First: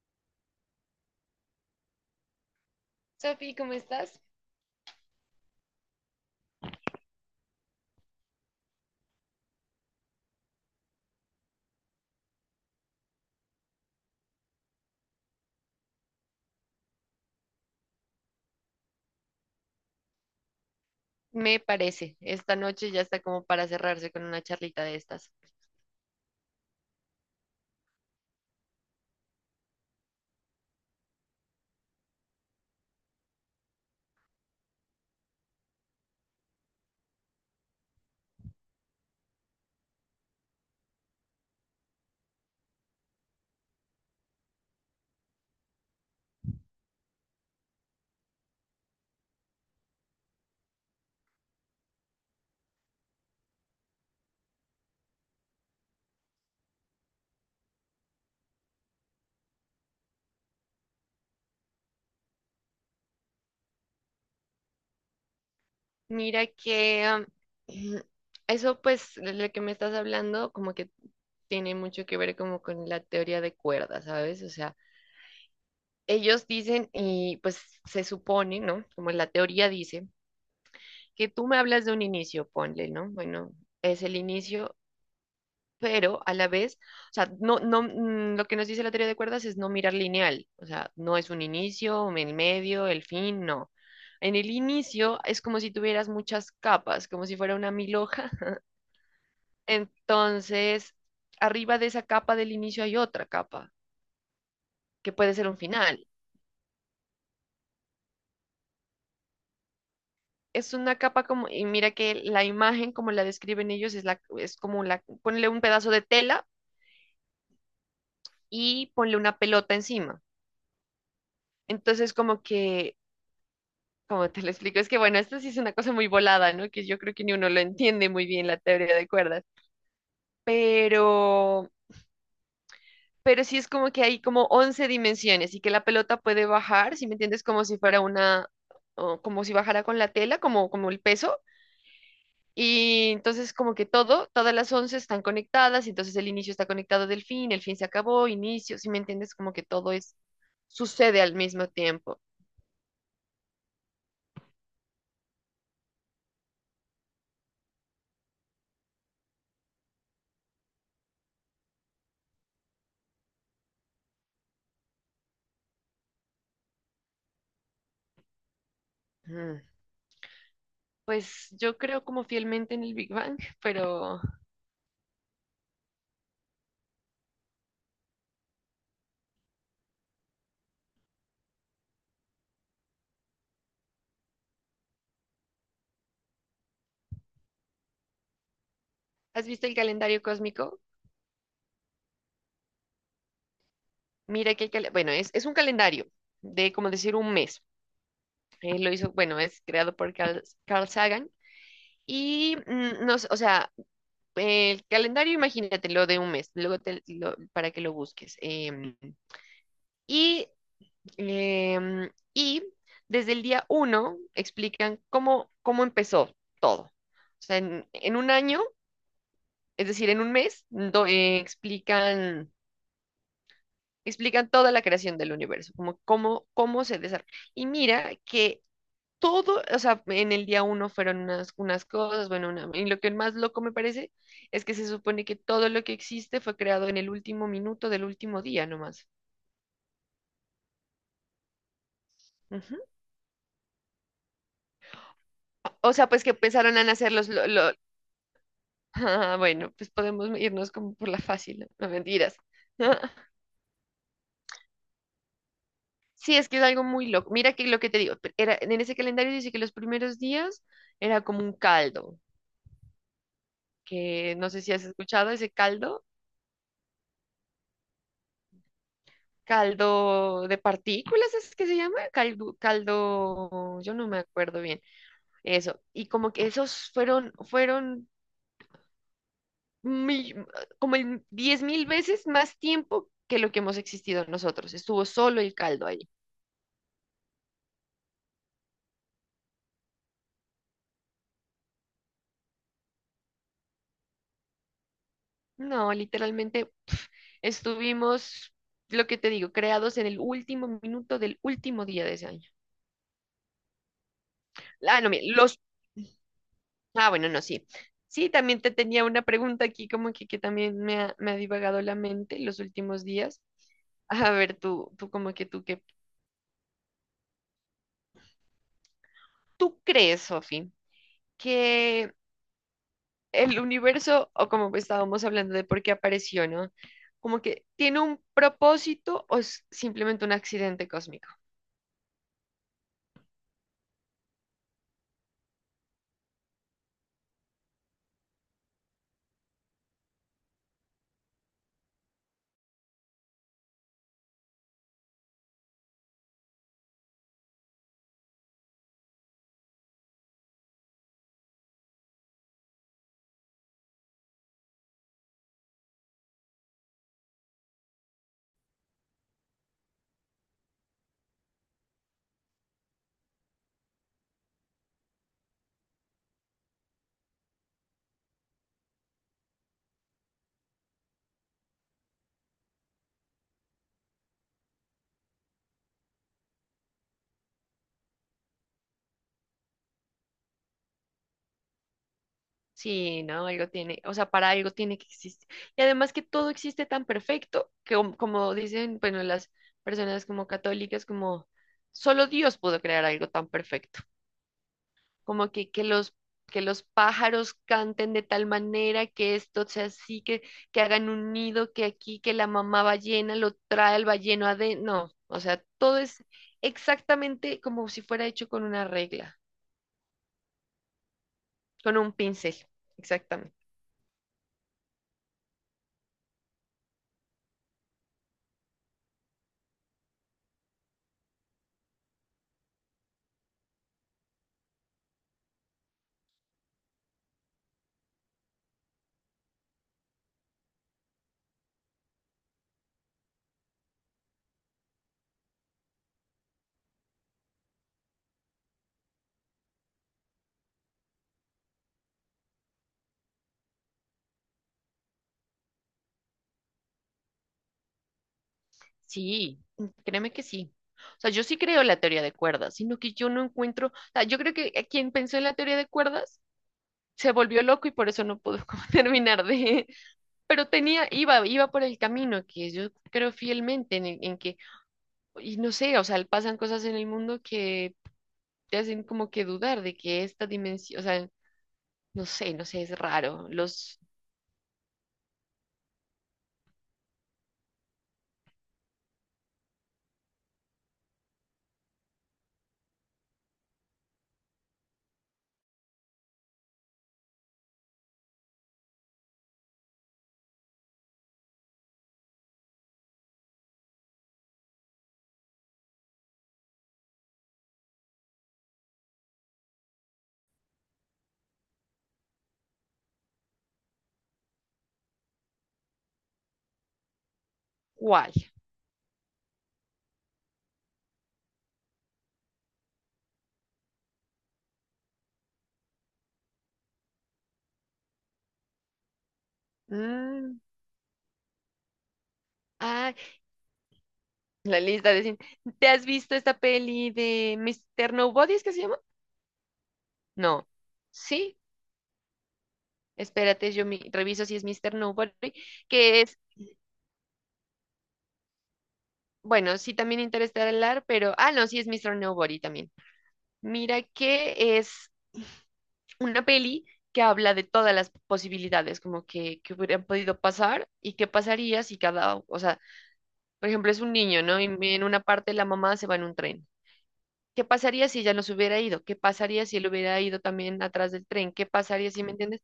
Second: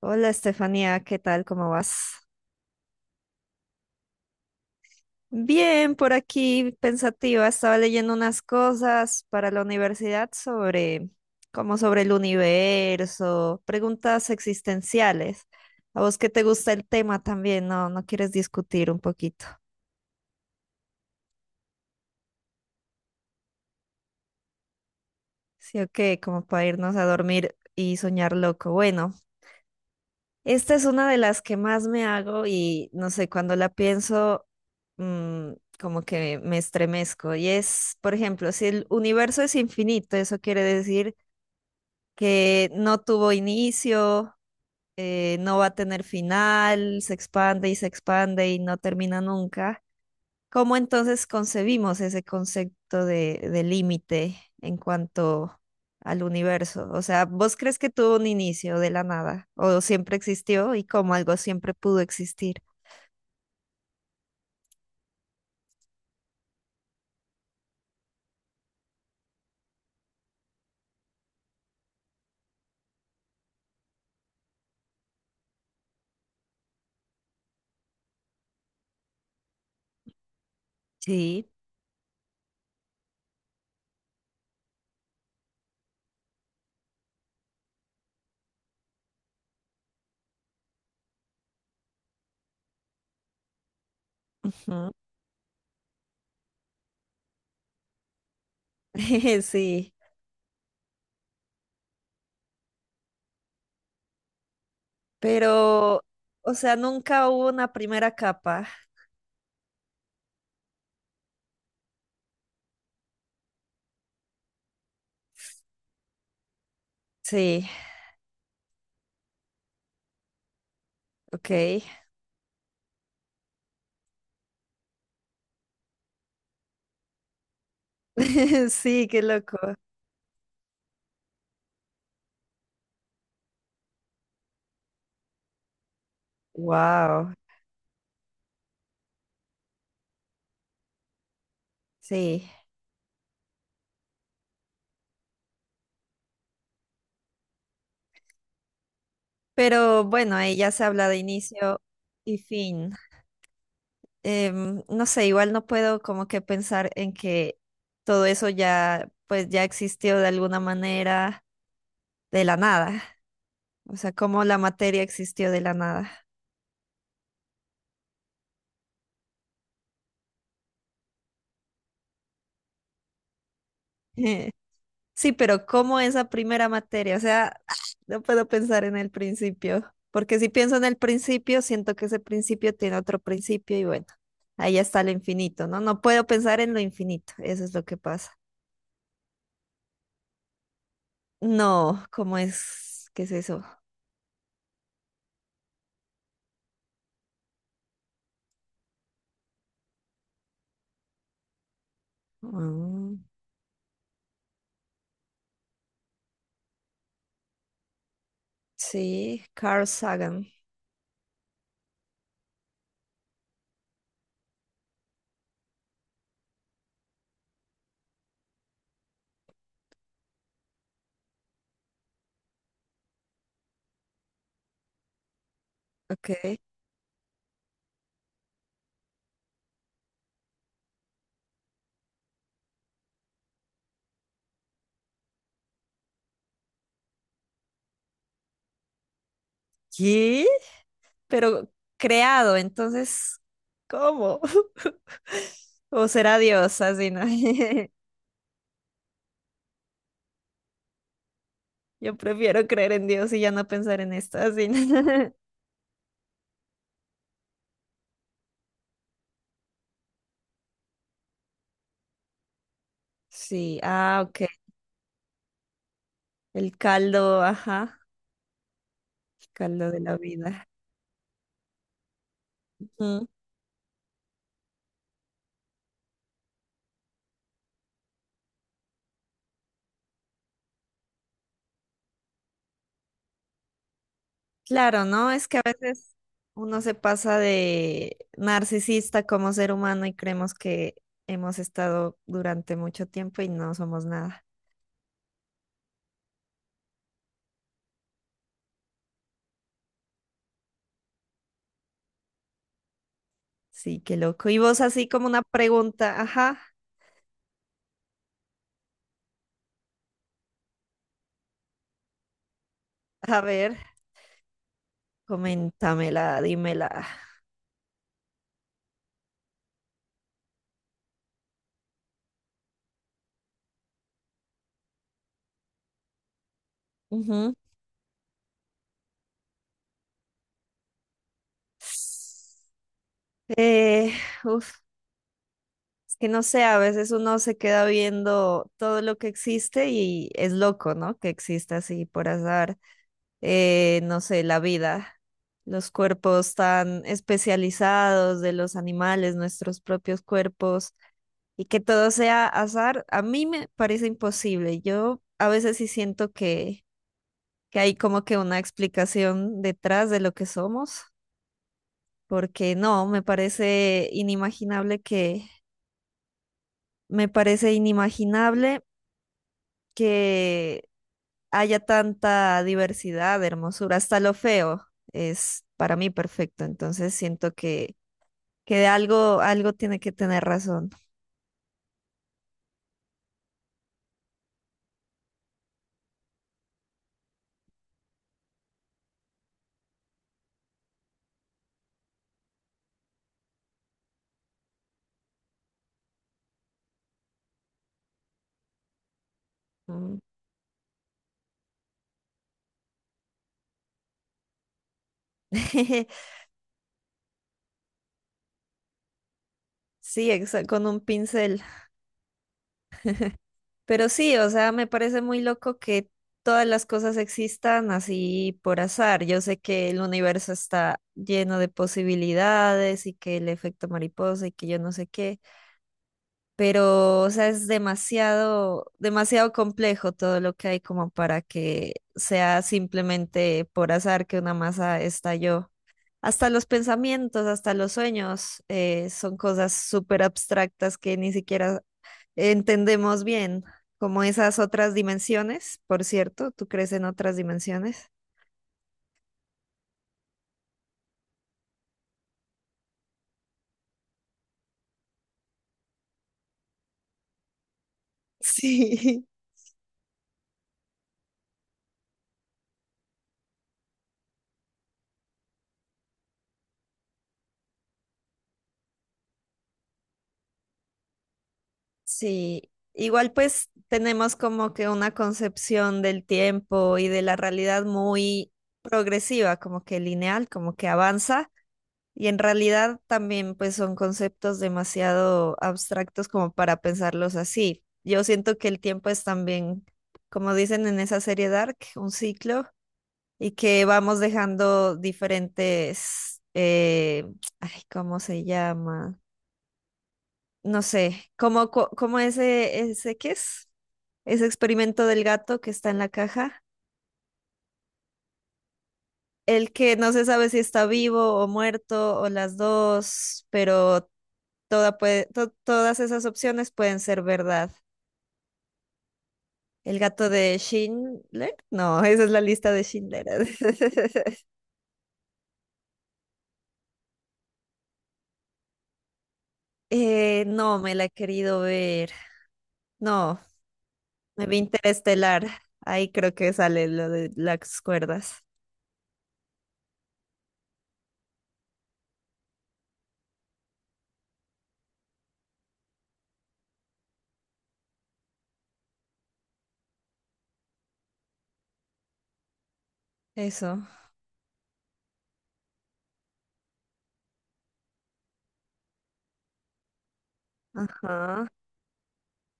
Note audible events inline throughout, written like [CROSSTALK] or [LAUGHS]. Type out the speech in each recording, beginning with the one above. Hola Estefanía, ¿qué tal? ¿Cómo vas? Sofi, ¿cómo estás? Bien, por aquí pensativa, estaba leyendo unas cosas para la universidad sobre, como sobre el universo, preguntas existenciales. A vos que te gusta el tema también, ¿no? ¿No quieres discutir un poquito? Me parece, esta noche ya está como para cerrarse con una charlita de estas. Sí, ok, como para irnos a dormir y soñar loco. Bueno, esta es una de las que más me hago y no sé, cuando la pienso, mm, como que me estremezco. Y es, por ejemplo, si el universo es infinito, eso quiere decir que no tuvo inicio, no va a tener final, se expande y no termina nunca. ¿Cómo entonces concebimos ese concepto de límite en cuanto al universo? O sea, ¿vos crees que tuvo un inicio de la nada o siempre existió y como algo siempre pudo existir? Mira que [CLEARS THROAT] eso pues de lo que me estás hablando como que tiene mucho que ver como con la teoría de cuerdas, ¿sabes? O sea, ellos dicen y pues se supone, ¿no? Como la teoría dice, que tú Sí. me hablas de un inicio, ponle, ¿no? Bueno, es el inicio pero a la vez, o sea, no, lo que nos dice la teoría de cuerdas es no mirar lineal, o sea, no es un inicio, el medio, el fin, no. En el Ujú. inicio es como si tuvieras muchas capas, como si fuera una mil hoja. [LAUGHS] [LAUGHS] Sí, Entonces, arriba de esa capa del inicio hay otra capa, que puede ser un pero, final. o sea, nunca hubo una primera capa. Es una capa como, y mira que la imagen, como la describen ellos, es, es como ponle un pedazo de tela Sí, y ponle una pelota encima. ok. Entonces, como que como te lo explico? Es que, bueno, esto sí es una cosa muy volada, ¿no? Que yo creo que ni uno lo entiende muy bien la [LAUGHS] teoría Sí, de qué cuerdas, loco. pero, pero sí es como que hay como 11 dimensiones y que la pelota puede bajar, ¿si me Wow, entiendes? Como si fuera una, o como si bajara con la tela, como, como el peso. sí. Y entonces como que todo, todas las 11 están conectadas, y entonces el inicio está conectado del fin, el fin se acabó, inicio, ¿si me entiendes? Como que todo Pero es, bueno, ahí ya se habla de sucede al mismo inicio tiempo. y fin. No sé, igual no puedo como que pensar en que todo eso ya, pues ya existió de alguna manera de la nada. O sea, cómo la materia existió de la nada. Mm. Pues yo creo como fielmente en el Big Bang, pero… [LAUGHS] Sí, pero cómo esa primera materia, o sea, [SIGHS] [SMACKS LIPS] no puedo pensar en el principio, porque si pienso en el principio, siento que ese principio tiene otro principio y bueno, ahí está lo infinito, ¿no? No puedo pensar en lo infinito, eso es lo que pasa. ¿Has visto el calendario cósmico? No, ¿cómo es? ¿Qué es eso? Mira que, bueno, es un calendario de, como decir, un mes. Él lo hizo, bueno, es creado por Carl Sagan. Y, mm, Ah. no, sé, o sea, el calendario, imagínatelo de un mes, para que lo busques. Sí, Carl Y, Sagan. Y desde el día uno explican cómo, cómo empezó todo. O sea, en un año, es decir, en un mes, explican toda la creación del universo, como cómo, Ok. cómo se desarrolla. Y mira que todo, o sea, en el día uno fueron unas, unas cosas, y lo que más loco me parece es que se supone que todo lo que existe fue creado en el último minuto del último día nomás. ¿Qué? Pero creado, Ujú. entonces, ¿cómo? [LAUGHS] O ¿O sea, pues que será empezaron Dios, a así, nacer no? los… [LAUGHS] [LAUGHS] Ah, bueno, pues podemos irnos como por la fácil, no, no, Yo mentiras. prefiero creer en Dios y [LAUGHS] ya no pensar en esto, así, no. Sí, es que es algo muy loco. Mira que lo que te digo, era, en ese calendario dice que los primeros días era como un caldo, [LAUGHS] Sí, ah, que ok. no sé si has escuchado ese caldo, El caldo, ajá, el caldo de la caldo de vida. partículas, ¿es que se llama? Caldo, Ujú. caldo, yo no me acuerdo bien, eso. Y como que esos fueron mi- como el diez mil veces más tiempo que lo que hemos existido nosotros. Claro, Estuvo ¿no? solo Es el que a caldo ahí. veces uno se pasa de narcisista como ser humano y creemos que hemos estado durante mucho tiempo y no somos nada. No, literalmente pf, estuvimos, lo que te digo, creados en el último minuto del último día de ese año. Sí, qué loco. Y vos Ah, así no, mira, como una los pregunta, ajá, ah, bueno, no, sí. Sí, también te tenía una pregunta aquí, como que también me ha divagado la mente los últimos a días. ver, A ver, tú como que coméntamela, dímela. tú crees, Sofi, que el universo, o como estábamos hablando de por qué apareció, ¿no? Como Ujú. que tiene un propósito o es simplemente un accidente cósmico. Eh, uf, es que no sé, a veces uno se queda viendo todo lo que existe y es loco, ¿no? Que exista así por azar, no sé, la vida, los cuerpos tan especializados de los animales, nuestros propios cuerpos, y que todo sea azar, a mí me parece imposible. Yo a veces sí siento que hay como que una explicación detrás de lo que somos, porque no, me parece inimaginable que, me parece inimaginable que haya tanta diversidad, hermosura, hasta lo feo es para mí perfecto, entonces siento que de algo, algo tiene que tener razón. Sí, no, algo tiene, o sea, para algo tiene que existir. Y además que todo existe tan perfecto que como, como dicen, bueno, las personas como católicas, como solo Dios pudo crear algo tan perfecto, como que, que los pájaros canten de tal manera que esto sea Mm. así, que hagan un nido, que aquí, que la mamá ballena lo trae al balleno adentro. No, o sea, todo es [LAUGHS] exactamente como si fuera hecho con una regla, Sí, exa- con un pincel. con un pincel, exactamente. Pero sí, o sea, me parece muy loco que todas las cosas existan así por azar. Yo sé que el universo está lleno de posibilidades y que el efecto mariposa y que yo no sé qué, pero, o sea, es demasiado, demasiado complejo todo lo que hay como para que sea simplemente por azar que una masa estalló. Hasta los pensamientos, hasta los sueños, son cosas súper abstractas que ni siquiera entendemos bien como esas otras dimensiones. Por cierto, ¿tú crees en otras dimensiones? [LAUGHS] Sí, mm, créeme que sí. O sea, yo sí creo en la teoría de cuerdas, sino que yo no encuentro, o sea, yo creo que quien pensó en la teoría de cuerdas se volvió loco y por eso no pudo [LAUGHS] como Sí. terminar de, pero tenía, iba por el camino que yo creo fielmente en, en que, y no sé, o sea, pasan cosas en el mundo que te hacen como que dudar de que esta dimensión, o sea, no Sí, sé, es igual raro. pues Los tenemos como que una concepción del tiempo y de la realidad muy progresiva, como que lineal, como que avanza. Y en realidad también pues son conceptos demasiado abstractos como para pensarlos así. Yo siento que el tiempo es también, como dicen en esa serie Dark, un ciclo y que vamos dejando diferentes, ay, ¿cómo se llama? No sé, como, como ese, ¿qué es? Ese experimento del gato que está en la caja. guay. El que no se sabe si está vivo o muerto o las dos, pero todas esas opciones pueden ser verdad. El gato Mm, de Schindler, no, [LAUGHS] esa es la lista de ay, Schindler. [LAUGHS] la lista de cine. ¿Te has visto esta peli de Mister Nobody? ¿Es que se llama? No, no, me la he sí, querido ver. No. espérate, reviso Me si vi es Mr. Nobody, Interestelar. Ahí que es, creo que sale lo de las cuerdas. bueno, sí también Interestelar, pero, ah, no, sí es Mr. Nobody también. Mira que es una peli que habla de todas las posibilidades, como que hubieran podido pasar y qué pasaría si cada, o sea, por Eso. ejemplo, es un niño, ¿no? Y en una parte la mamá se va en un tren. ¿Qué pasaría si ella no se hubiera ido? ¿Qué pasaría si él hubiera ido también atrás del tren? Ajá. ¿Qué pasaría si, me entiendes?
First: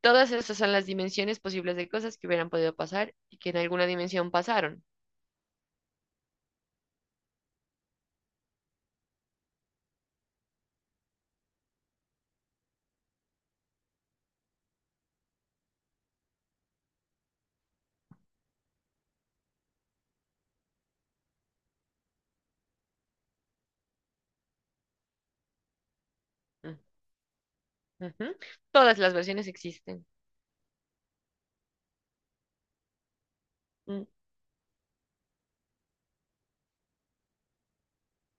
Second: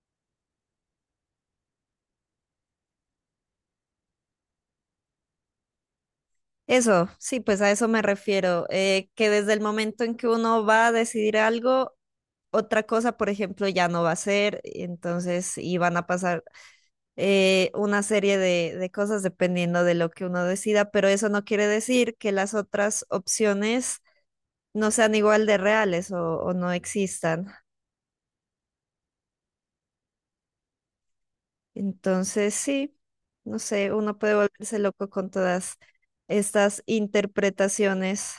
Todas esas son las dimensiones posibles de cosas que hubieran podido pasar y que en alguna dimensión pasaron. Eso, sí, pues a eso me refiero. Que desde el momento en que uno va a decidir algo, otra cosa, por ejemplo, ya no va a ser. Y entonces, y van a pasar una serie de cosas dependiendo de lo que uno decida, pero eso no quiere decir que las otras opciones no sean igual de reales o no Mm, existan. ujú. Todas las versiones existen. Entonces, sí, no sé, Mm. uno puede volverse loco con todas estas interpretaciones.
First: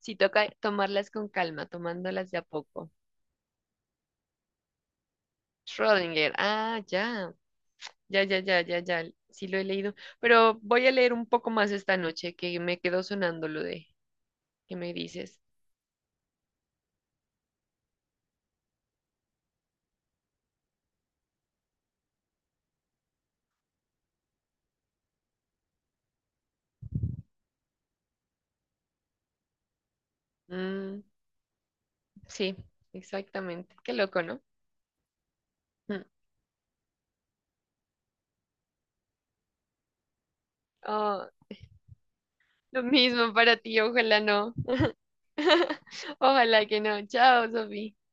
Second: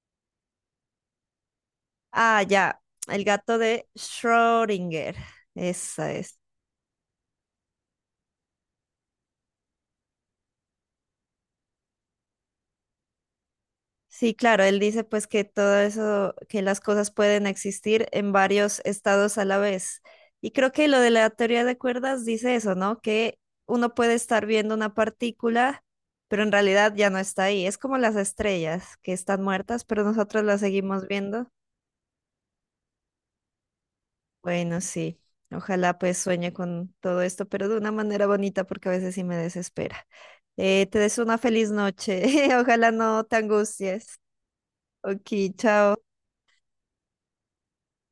Sí toca tomarlas con calma, tomándolas de a Ah, ya, poco. el gato de Schrödinger, esa Schrödinger. es. Ah, ya. Ya, ya, ya, ya, ya. Sí lo he leído. Pero voy a leer un poco más esta noche, que me quedó sonando lo de Sí, claro, que él me dice pues dices. que todo eso, que las cosas pueden existir en varios estados a la vez. Y creo que lo de la teoría de cuerdas dice eso, ¿no? Que uno puede estar viendo una partícula, pero en realidad ya no está ahí. Es como las estrellas que están muertas, pero nosotros las Mm, seguimos viendo. sí, exactamente. Qué loco, ¿no? Bueno, sí. Ojalá Mm. pues sueñe con todo esto, pero de una manera bonita porque a veces sí me desespera. Te deseo Oh, una feliz noche. [LAUGHS] lo Ojalá no mismo te para ti, angusties. ojalá no. Ok, [LAUGHS] chao. Ojalá que no. Chao, Sofía.